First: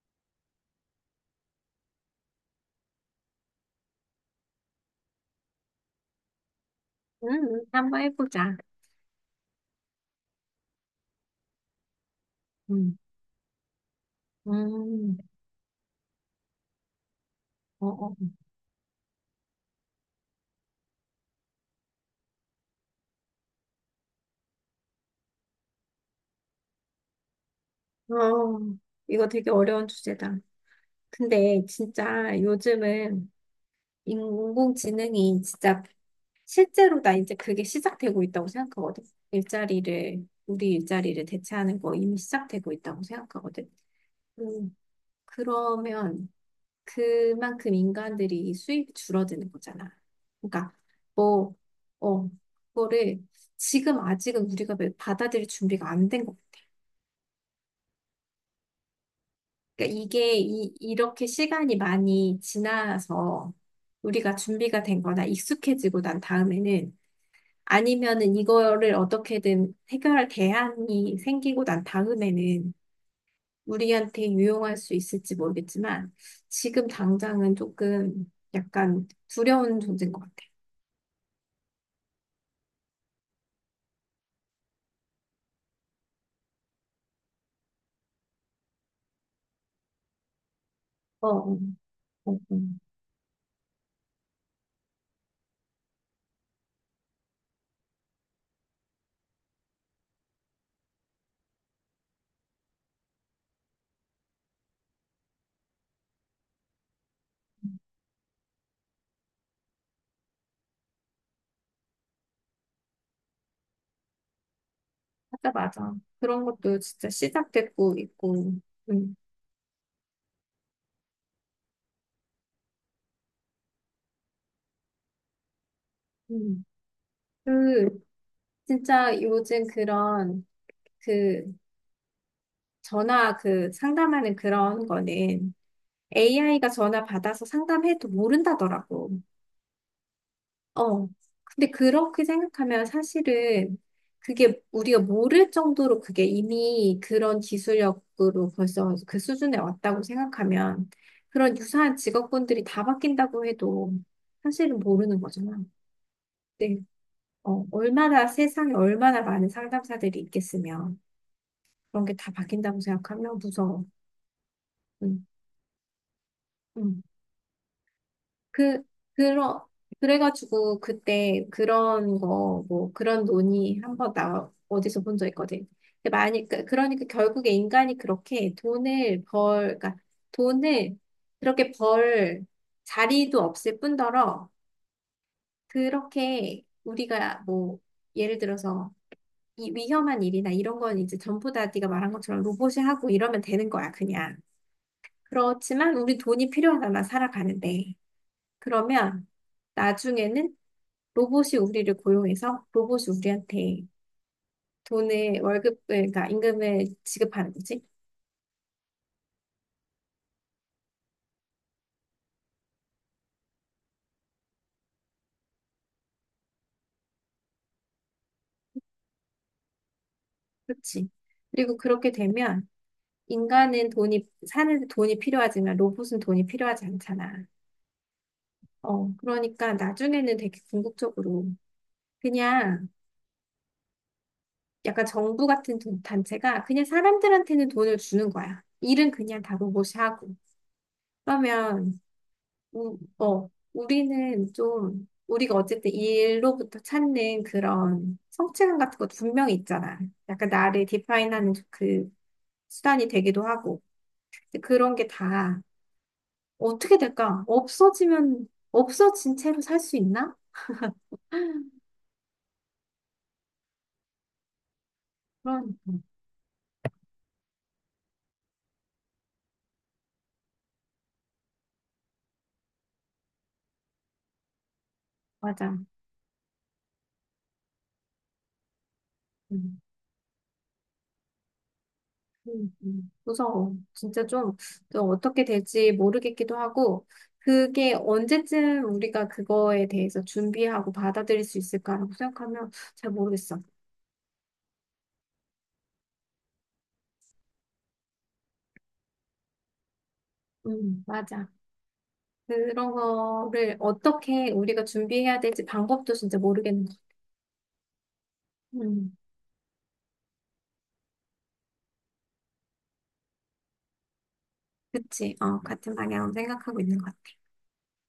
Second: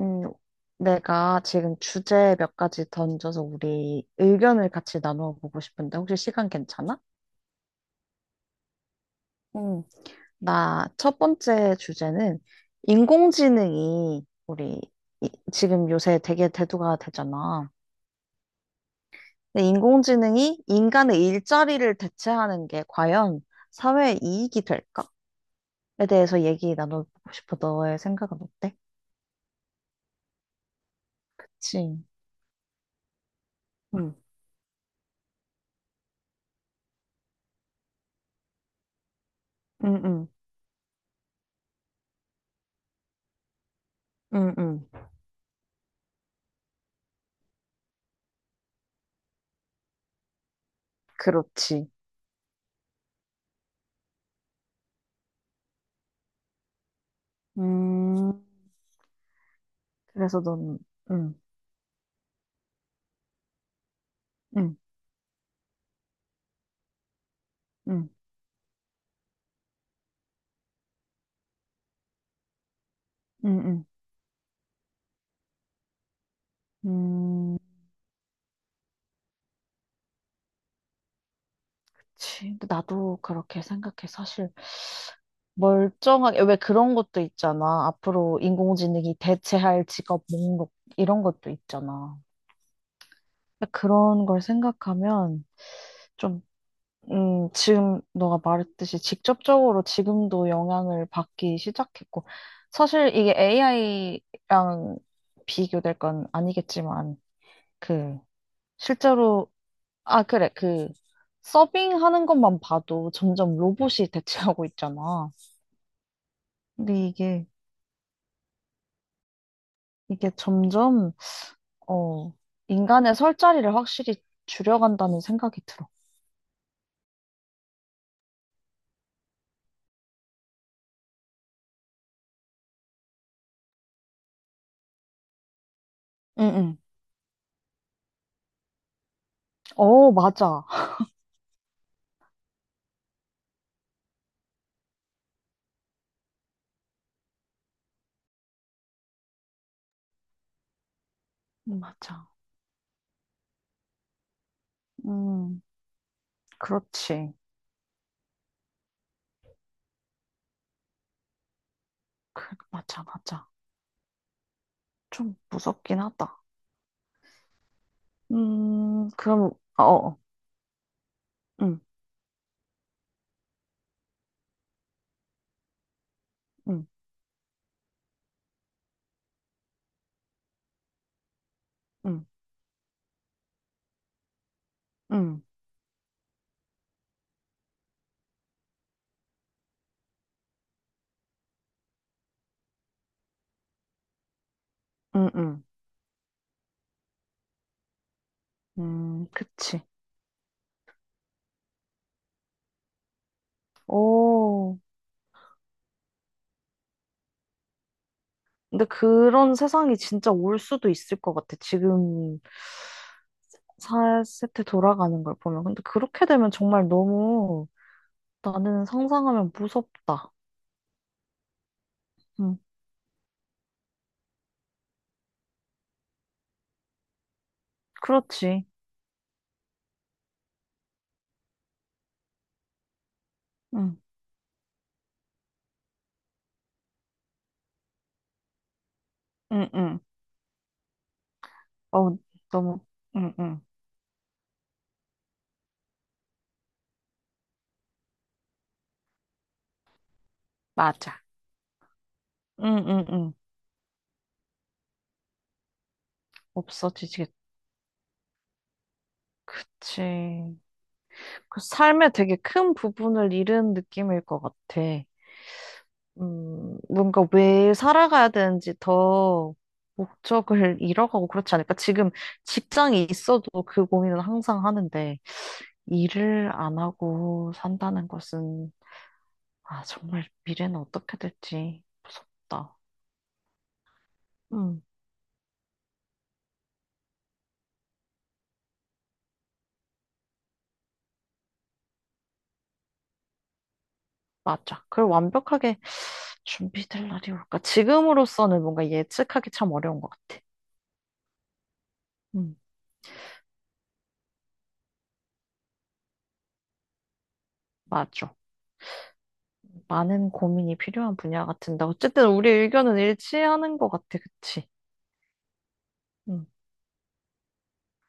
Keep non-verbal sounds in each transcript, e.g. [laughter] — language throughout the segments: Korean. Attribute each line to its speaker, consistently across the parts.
Speaker 1: 음, 내가 지금 주제 몇 가지 던져서 우리 의견을 같이 나누어 보고 싶은데 혹시 시간 괜찮아?
Speaker 2: 한번 해보자.
Speaker 1: 응, 나 첫 번째 주제는
Speaker 2: 음,
Speaker 1: 인공지능이 우리
Speaker 2: 음,
Speaker 1: 지금 요새 되게 대두가 되잖아.
Speaker 2: 어, 어,
Speaker 1: 근데 인공지능이 인간의 일자리를 대체하는 게 과연 사회에 이익이 될까?에 대해서 얘기 나눠보고 싶어. 너의
Speaker 2: 어,
Speaker 1: 생각은
Speaker 2: 어,
Speaker 1: 어때?
Speaker 2: 이거 되게 어려운 주제다. 근데
Speaker 1: 그치?
Speaker 2: 진짜 요즘은
Speaker 1: 응.
Speaker 2: 인공지능이 진짜 실제로 나 이제 그게 시작되고 있다고 생각하거든.
Speaker 1: 응,
Speaker 2: 일자리를,
Speaker 1: 응,
Speaker 2: 우리 일자리를 대체하는 거 이미 시작되고 있다고 생각하거든.
Speaker 1: 응,
Speaker 2: 음,
Speaker 1: 응.
Speaker 2: 그러면 그만큼 인간들이 수입이 줄어드는 거잖아. 그러니까 뭐,
Speaker 1: 그렇지.
Speaker 2: 어, 그거를 지금 아직은 우리가 받아들일 준비가 안된것
Speaker 1: 음.
Speaker 2: 그러니까 이게
Speaker 1: 그래서 넌,
Speaker 2: 이렇게
Speaker 1: 응,
Speaker 2: 시간이 많이 지나서 우리가
Speaker 1: 응,
Speaker 2: 준비가 된 거나 익숙해지고 난 다음에는
Speaker 1: 응,
Speaker 2: 아니면은 이거를 어떻게든 해결할 대안이 생기고 난 다음에는
Speaker 1: 응,
Speaker 2: 우리한테 유용할 수 있을지 모르겠지만 지금
Speaker 1: 응.
Speaker 2: 당장은 조금 약간 두려운 존재인 것 같아요.
Speaker 1: 그치. 근데 나도 그렇게 생각해. 사실, 멀쩡하게, 왜 그런 것도 있잖아. 앞으로 인공지능이 대체할 직업 목록, 이런
Speaker 2: 어,
Speaker 1: 것도
Speaker 2: 어,
Speaker 1: 있잖아.
Speaker 2: 어, 어.
Speaker 1: 그런 걸 생각하면, 좀, 지금 너가 말했듯이 직접적으로 지금도 영향을 받기 시작했고, 사실 이게 AI랑 비교될 건 아니겠지만, 그, 실제로 아, 그래. 그, 서빙하는 것만 봐도 점점 로봇이 대체하고 있잖아.
Speaker 2: 맞아, 맞아. 그런 것도
Speaker 1: 근데
Speaker 2: 진짜
Speaker 1: 이게,
Speaker 2: 시작됐고 있고, 음,
Speaker 1: 이게 점점, 어, 인간의 설 자리를 확실히 줄여간다는 생각이 들어.
Speaker 2: 음. 그, 진짜 요즘 그런 그 전화 그 상담하는 그런 거는
Speaker 1: 응,
Speaker 2: AI가
Speaker 1: 응.
Speaker 2: 전화 받아서 상담해도 모른다더라고.
Speaker 1: 어, 맞아.
Speaker 2: 어. 근데 그렇게 생각하면 사실은 그게 우리가 모를 정도로 그게 이미 그런 기술력으로 벌써 그 수준에 왔다고 생각하면 그런 유사한
Speaker 1: 맞아.
Speaker 2: 직업군들이 다 바뀐다고 해도 사실은 모르는
Speaker 1: 음,
Speaker 2: 거잖아. 네.
Speaker 1: 그렇지.
Speaker 2: 어, 얼마나 세상에 얼마나 많은 상담사들이 있겠으며 그런 게 다
Speaker 1: 그,
Speaker 2: 바뀐다고
Speaker 1: 맞아,
Speaker 2: 생각하면
Speaker 1: 맞아.
Speaker 2: 무서워. 응.
Speaker 1: 좀 무섭긴 하다.
Speaker 2: 응. 그,
Speaker 1: 그럼,
Speaker 2: 그러,
Speaker 1: 어, 어.
Speaker 2: 그래가지고 그때
Speaker 1: 응,
Speaker 2: 그런 거, 뭐 그런 논의 한 번 나, 어디서 본 적 있거든. 근데 만약에,
Speaker 1: 응,
Speaker 2: 그러니까 결국에 인간이 그렇게 돈을 벌, 그러니까 돈을 그렇게
Speaker 1: 응,
Speaker 2: 벌 자리도 없을 뿐더러
Speaker 1: 응,
Speaker 2: 그렇게 우리가 뭐 예를 들어서 이 위험한 일이나 이런 건 이제 전부 다 네가 말한 것처럼 로봇이 하고 이러면 되는 거야, 그냥.
Speaker 1: 응, 응.
Speaker 2: 그렇지만 우리 돈이 필요하잖아, 살아가는데. 그러면
Speaker 1: 그치.
Speaker 2: 나중에는 로봇이 우리를 고용해서 로봇이 우리한테
Speaker 1: 오.
Speaker 2: 돈을 월급을 그러니까 임금을 지급하는 거지.
Speaker 1: 근데 그런 세상이 진짜 올 수도 있을 것 같아. 지금 4세트 돌아가는 걸 보면. 근데 그렇게 되면 정말 너무 나는 상상하면 무섭다.
Speaker 2: 그렇지. 그리고 그렇게
Speaker 1: 응,
Speaker 2: 되면 인간은 돈이 사는 데 돈이 필요하지만 로봇은 돈이 필요하지 않잖아.
Speaker 1: 그렇지.
Speaker 2: 어, 그러니까 나중에는 되게 궁극적으로 그냥
Speaker 1: 응,
Speaker 2: 약간 정부 같은 단체가 그냥 사람들한테는 돈을 주는 거야. 일은 그냥 다
Speaker 1: 응,
Speaker 2: 로봇이
Speaker 1: 응.
Speaker 2: 하고. 그러면
Speaker 1: 어, 너무, 응, 응.
Speaker 2: 우리는 좀, 우리가 어쨌든 이 일로부터 찾는 그런 성취감 같은 것도 분명히 있잖아. 약간 나를
Speaker 1: 맞아.
Speaker 2: 디파인하는 그
Speaker 1: 응, 응,
Speaker 2: 수단이
Speaker 1: 응.
Speaker 2: 되기도 하고. 근데 그런 게 다 어떻게
Speaker 1: 없어지지.
Speaker 2: 될까? 없어지면, 없어진 채로 살 수 있나?
Speaker 1: 그치. 그 삶의 되게 큰 부분을 잃은 느낌일 것 같아.
Speaker 2: 그러니까.
Speaker 1: 뭔가 왜 살아가야 되는지 더 목적을 [laughs] 잃어가고 그렇지 않을까? 지금 직장이 있어도 그 고민은 항상 하는데,
Speaker 2: 맞아.
Speaker 1: 일을 안 하고 산다는 것은,
Speaker 2: 음,
Speaker 1: 아, 정말 미래는 어떻게 될지 무섭다.
Speaker 2: 무서워. 진짜 좀,
Speaker 1: 음,
Speaker 2: 또 어떻게 될지 모르겠기도 하고, 그게 언제쯤 우리가 그거에 대해서 준비하고 받아들일 수 있을까라고 생각하면 잘 모르겠어.
Speaker 1: 맞아. 그걸 완벽하게 준비될 날이 올까? 지금으로서는 뭔가 예측하기 참 어려운 것 같아.
Speaker 2: 맞아.
Speaker 1: 음,
Speaker 2: 그런 거를 어떻게 우리가 준비해야 될지 방법도 진짜 모르겠는 거.
Speaker 1: 맞아.
Speaker 2: 음,
Speaker 1: 많은 고민이 필요한 분야 같은데, 어쨌든 우리 의견은 일치하는 것 같아. 그치?
Speaker 2: 그치. 어, 같은 방향으로
Speaker 1: 음.
Speaker 2: 생각하고 있는 것 같아.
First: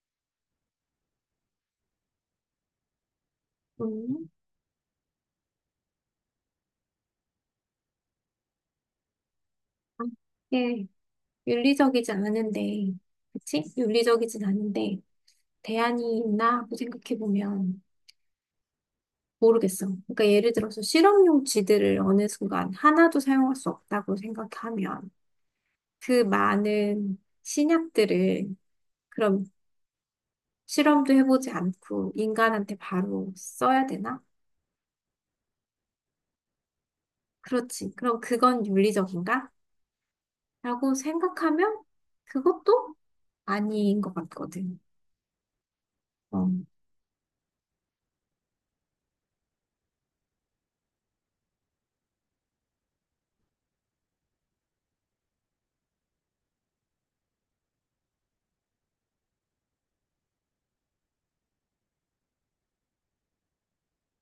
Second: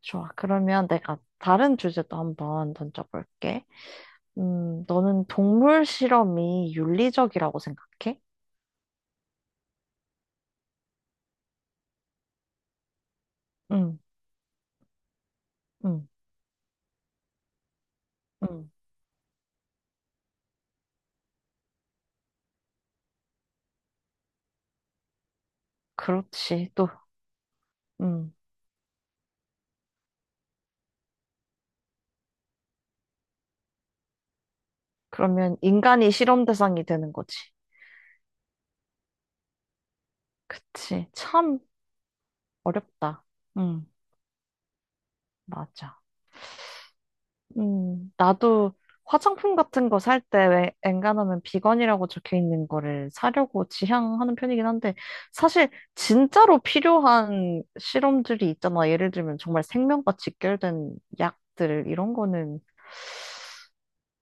Speaker 1: 좋아. 그러면 내가 다른 주제도 한번 던져볼게.
Speaker 2: 음,
Speaker 1: 너는 동물 실험이 윤리적이라고 생각해?
Speaker 2: 아, 이게 윤리적이지 않은데, 그치?
Speaker 1: 응,
Speaker 2: 윤리적이진 않은데,
Speaker 1: 응,
Speaker 2: 대안이 있나 하고 생각해보면
Speaker 1: 응.
Speaker 2: 모르겠어. 그러니까 예를 들어서 실험용 지들을 어느 순간 하나도 사용할 수 없다고 생각하면 그
Speaker 1: 그렇지. 또,
Speaker 2: 많은
Speaker 1: 음.
Speaker 2: 신약들을 그럼 실험도 해보지 않고 인간한테 바로 써야 되나?
Speaker 1: 그러면 인간이 실험 대상이 되는 거지.
Speaker 2: 그렇지. 그럼 그건 윤리적인가? 라고
Speaker 1: 그치. 참
Speaker 2: 생각하면 그것도
Speaker 1: 어렵다. 응,
Speaker 2: 아닌 것 같거든.
Speaker 1: 맞아.
Speaker 2: 어,
Speaker 1: 나도 화장품 같은 거 살 때 왜 엔간하면 비건이라고 적혀 있는 거를 사려고 지향하는 편이긴 한데 사실 진짜로 필요한 실험들이 있잖아. 예를 들면 정말 생명과 직결된 약들 이런 거는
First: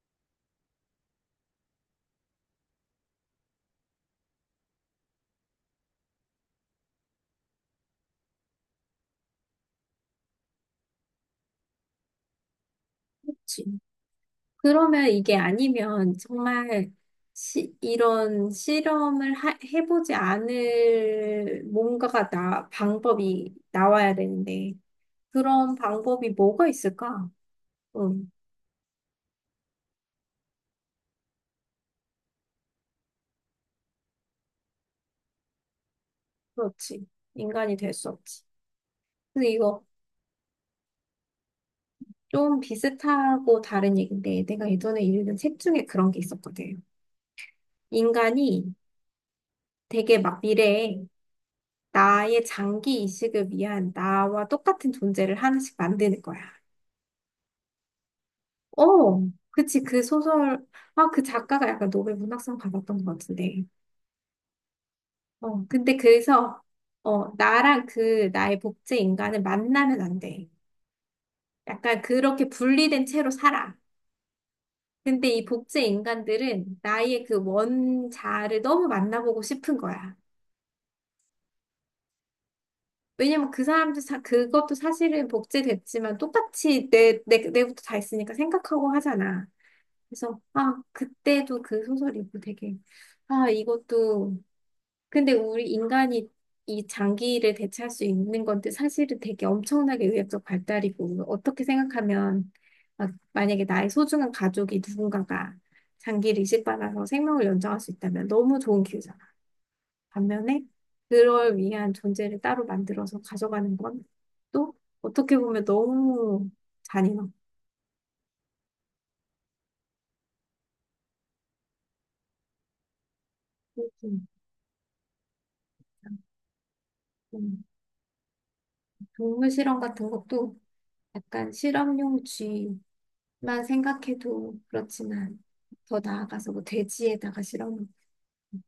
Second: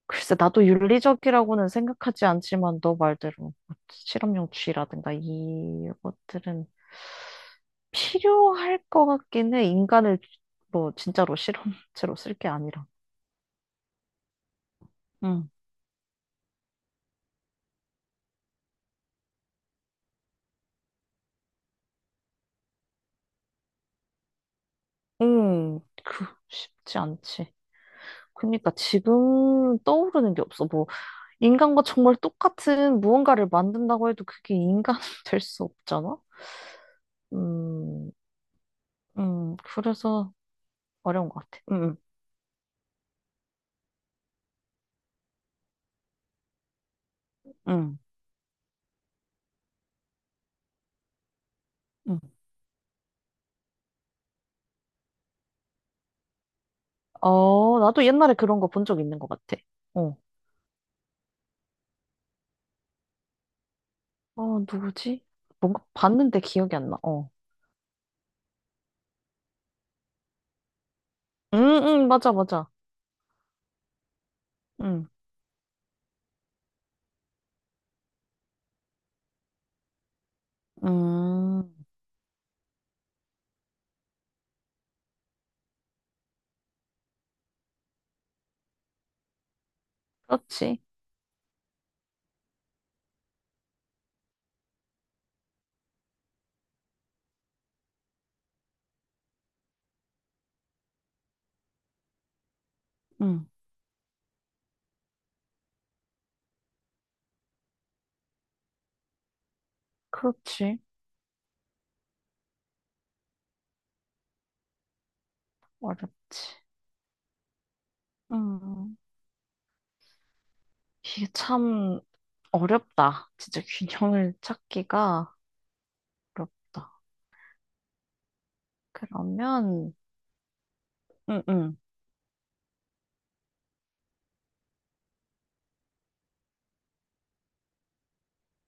Speaker 1: 글쎄 나도 윤리적이라고는 생각하지 않지만 너 말대로 뭐 실험용 쥐라든가 이것들은 필요할 것 같긴 해. 인간을 뭐 진짜로 실험체로 쓸 게 아니라.
Speaker 2: 그렇지. 그러면 이게 아니면 정말 이런 실험을 해보지 않을 뭔가가 나, 방법이 나와야 되는데 그런
Speaker 1: 그,
Speaker 2: 방법이 뭐가
Speaker 1: 쉽지
Speaker 2: 있을까?
Speaker 1: 않지.
Speaker 2: 응,
Speaker 1: 그러니까 지금 떠오르는 게 없어. 뭐, 인간과 정말 똑같은 무언가를 만든다고 해도 그게 인간 [laughs] 될 수 없잖아?
Speaker 2: 그렇지. 인간이 될 수
Speaker 1: 음,
Speaker 2: 없지. 근데 이거
Speaker 1: 그래서 어려운 것 같아.
Speaker 2: 좀 비슷하고 다른 얘기인데 내가 예전에 읽은 책 중에 그런 게 있었거든.
Speaker 1: 음,
Speaker 2: 인간이 되게 막 미래에
Speaker 1: 음.
Speaker 2: 나의 장기 이식을 위한 나와 똑같은 존재를 하나씩 만드는 거야.
Speaker 1: 어, 나도 옛날에 그런 거 본 적 있는
Speaker 2: 어,
Speaker 1: 것 같아.
Speaker 2: 그치. 그
Speaker 1: 어,
Speaker 2: 소설, 아, 그 작가가 약간 노벨 문학상 받았던 것 같은데.
Speaker 1: 어, 누구지?
Speaker 2: 어,
Speaker 1: 뭔가
Speaker 2: 근데
Speaker 1: 봤는데
Speaker 2: 그래서,
Speaker 1: 기억이 안 나. 어.
Speaker 2: 어, 나랑 그 나의 복제 인간을 만나면 안 돼.
Speaker 1: 응
Speaker 2: 약간
Speaker 1: 응 맞아,
Speaker 2: 그렇게
Speaker 1: 맞아.
Speaker 2: 분리된 채로 살아.
Speaker 1: 응
Speaker 2: 근데 이 복제 인간들은 나의 그 원자를 너무 만나보고 싶은 거야.
Speaker 1: 음,
Speaker 2: 왜냐면 그 사람들, 사, 그것도 사실은 복제됐지만 똑같이 내부터 다 있으니까 생각하고 하잖아. 그래서, 아,
Speaker 1: 그렇지.
Speaker 2: 그때도 그 소설 읽고 되게, 아, 이것도 근데 우리 인간이 이 장기를 대체할 수 있는 건데 사실은 되게 엄청나게 의학적 발달이고 어떻게 생각하면 막
Speaker 1: 응
Speaker 2: 만약에 나의 소중한 가족이 누군가가 장기를 이식받아서 생명을 연장할 수 있다면 너무 좋은 기회잖아. 반면에
Speaker 1: 그렇지.
Speaker 2: 그럴 위한 존재를 따로 만들어서 가져가는 건 또 어떻게 보면
Speaker 1: 어렵지.
Speaker 2: 너무 잔인하고
Speaker 1: 음. 음. 이게 참 어렵다. 진짜
Speaker 2: 좀,
Speaker 1: 균형을 찾기가 어렵다.
Speaker 2: 음, 동물 실험
Speaker 1: 그러면,
Speaker 2: 같은 것도
Speaker 1: 음,
Speaker 2: 약간
Speaker 1: 음,
Speaker 2: 실험용 쥐 만 생각해도 그렇지만 더 나아가서 뭐 돼지에다가 실어놓고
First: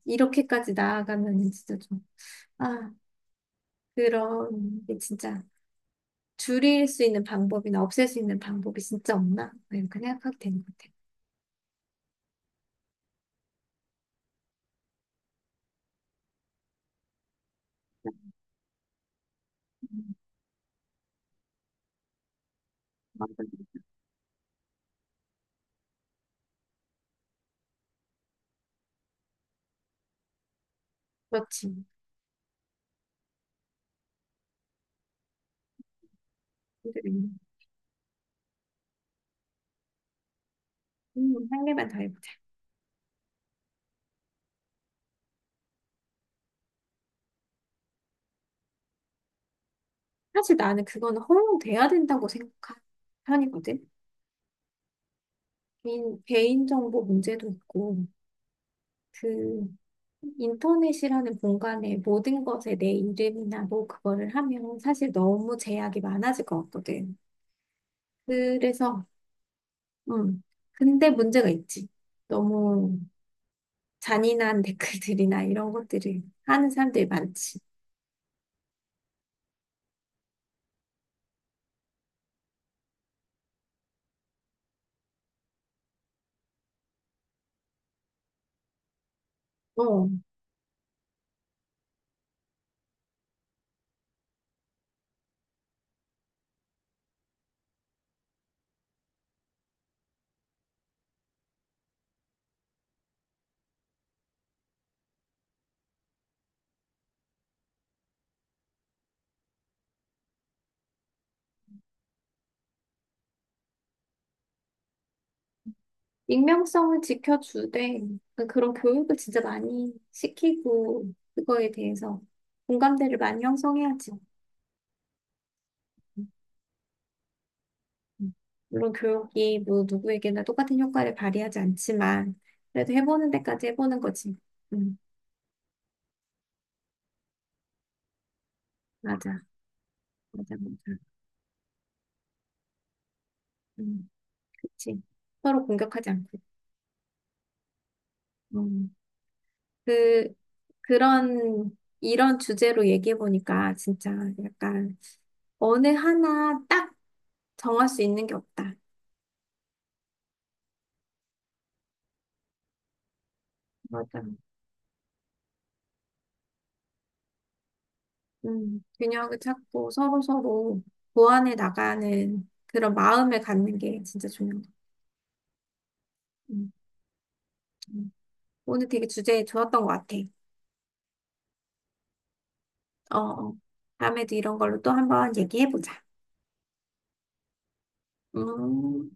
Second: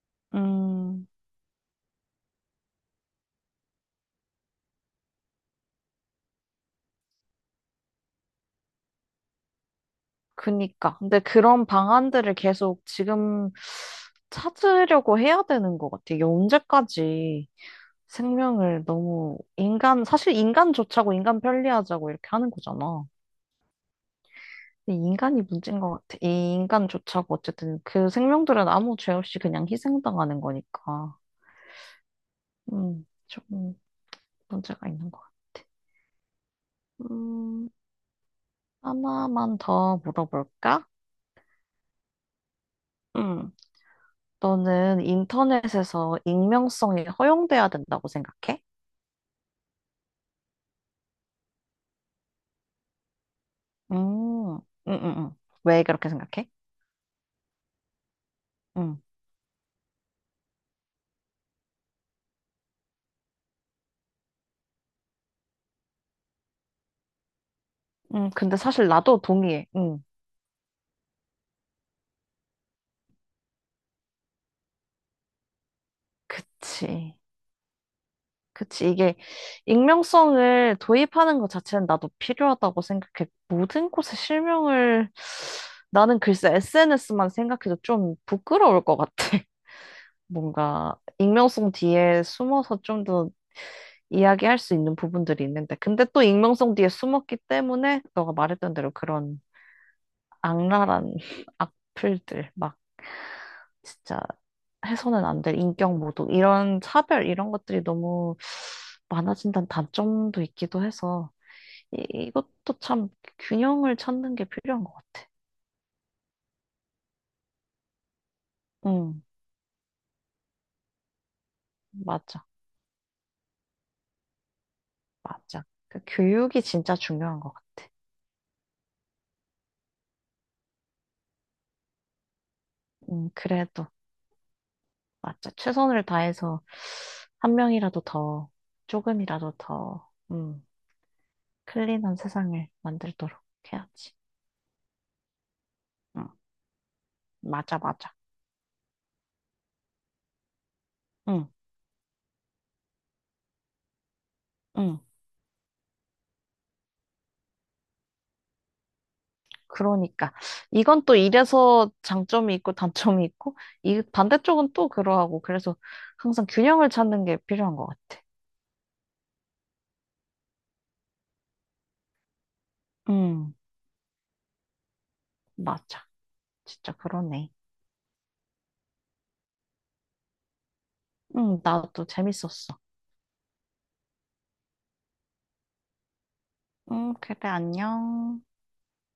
Speaker 2: 이렇게까지
Speaker 1: 음,
Speaker 2: 나아가면 진짜 좀 아 그런 게 진짜 줄일 수 있는 방법이나 없앨 수 있는 방법이 진짜 없나 뭐 이렇게 생각하게 되는 것 같아요.
Speaker 1: 그니까. 근데 그런 방안들을 계속 지금 찾으려고 해야 되는 것 같아. 이게 언제까지 생명을 너무 인간,
Speaker 2: 음,
Speaker 1: 사실 인간 좋자고 인간 편리하자고 이렇게 하는 거잖아.
Speaker 2: 맞아요.
Speaker 1: 근데 인간이 문제인 것 같아. 이 인간 좋자고 어쨌든 그 생명들은 아무 죄 없이 그냥 희생당하는 거니까.
Speaker 2: 그렇지.
Speaker 1: 좀 문제가 있는 것 같아.
Speaker 2: 힘들겠네.
Speaker 1: 음, 하나만 더 물어볼까?
Speaker 2: 한 개만 더 해보자.
Speaker 1: 음, 너는 인터넷에서 익명성이 허용돼야 된다고 생각해?
Speaker 2: 사실 나는 그거는 허용돼야 된다고 생각한 편이거든.
Speaker 1: 음, 음, 음, 음. 왜 그렇게 생각해?
Speaker 2: 개인정보 문제도 있고,
Speaker 1: 음,
Speaker 2: 그, 인터넷이라는 공간에 모든 것에 내 이름이나 뭐 그거를 하면 사실 너무 제약이 많아질 것 같거든.
Speaker 1: 근데 사실
Speaker 2: 그래서,
Speaker 1: 나도 동의해.
Speaker 2: 음. 근데 문제가 있지. 너무 잔인한 [laughs] 댓글들이나 이런 것들을 하는 사람들이
Speaker 1: 그치.
Speaker 2: 많지.
Speaker 1: 그치. 이게 익명성을 도입하는 것 자체는 나도 필요하다고 생각해. 모든 곳에 실명을 나는 글쎄 SNS만 생각해도 좀 부끄러울 것 같아.
Speaker 2: 어,
Speaker 1: 뭔가 익명성 뒤에 숨어서 좀 더 이야기할 수 있는 부분들이 있는데, 근데 또 익명성 뒤에 숨었기 때문에 너가 말했던 대로 그런 악랄한 [laughs] 악플들, 막 진짜 해서는 안 될 인격 모독, 이런 차별, 이런 것들이 너무 많아진다는 단점도 있기도 해서, 이, 이것도 참 균형을 찾는 게 필요한 것 같아.
Speaker 2: 익명성을 지켜주되 그런 교육을
Speaker 1: 응,
Speaker 2: 진짜 많이 시키고 그거에 대해서
Speaker 1: 맞아,
Speaker 2: 공감대를 많이 형성해야지.
Speaker 1: 맞아. 그 교육이 진짜 중요한 것 같아.
Speaker 2: 음. 물론 교육이 뭐 누구에게나 똑같은 효과를 발휘하지 않지만 그래도 해보는 데까지
Speaker 1: 그래도.
Speaker 2: 해보는 거지. 음,
Speaker 1: 맞아. 최선을 다해서 한 명이라도 더,
Speaker 2: 맞아,
Speaker 1: 조금이라도 더,
Speaker 2: 맞아.
Speaker 1: 클린한 세상을 만들도록
Speaker 2: 음,
Speaker 1: 해야지.
Speaker 2: 그치. 서로 공격하지
Speaker 1: 응,
Speaker 2: 않고.
Speaker 1: 맞아, 맞아.
Speaker 2: 음, 그
Speaker 1: 응,
Speaker 2: 그런 이런 주제로 얘기해 보니까 진짜 약간
Speaker 1: 응.
Speaker 2: 어느 하나 딱 정할 수 있는 게 없다.
Speaker 1: 그러니까. 이건 또 이래서 장점이 있고 단점이 있고, 이
Speaker 2: 맞아.
Speaker 1: 반대쪽은 또 그러하고, 그래서 항상 균형을 찾는 게 필요한 것 같아.
Speaker 2: 균형을 찾고 서로 서로 보완해 나가는 그런 마음을
Speaker 1: 응,
Speaker 2: 갖는 게 진짜 중요한 것 같아.
Speaker 1: 맞아.
Speaker 2: 음,
Speaker 1: 진짜 그러네.
Speaker 2: 음. 오늘 되게 주제 좋았던 것 같아.
Speaker 1: 응, 나도 재밌었어.
Speaker 2: 어, 어. 다음에도 이런 걸로 또 한번 얘기해보자.
Speaker 1: 응, 그래, 안녕.
Speaker 2: 음.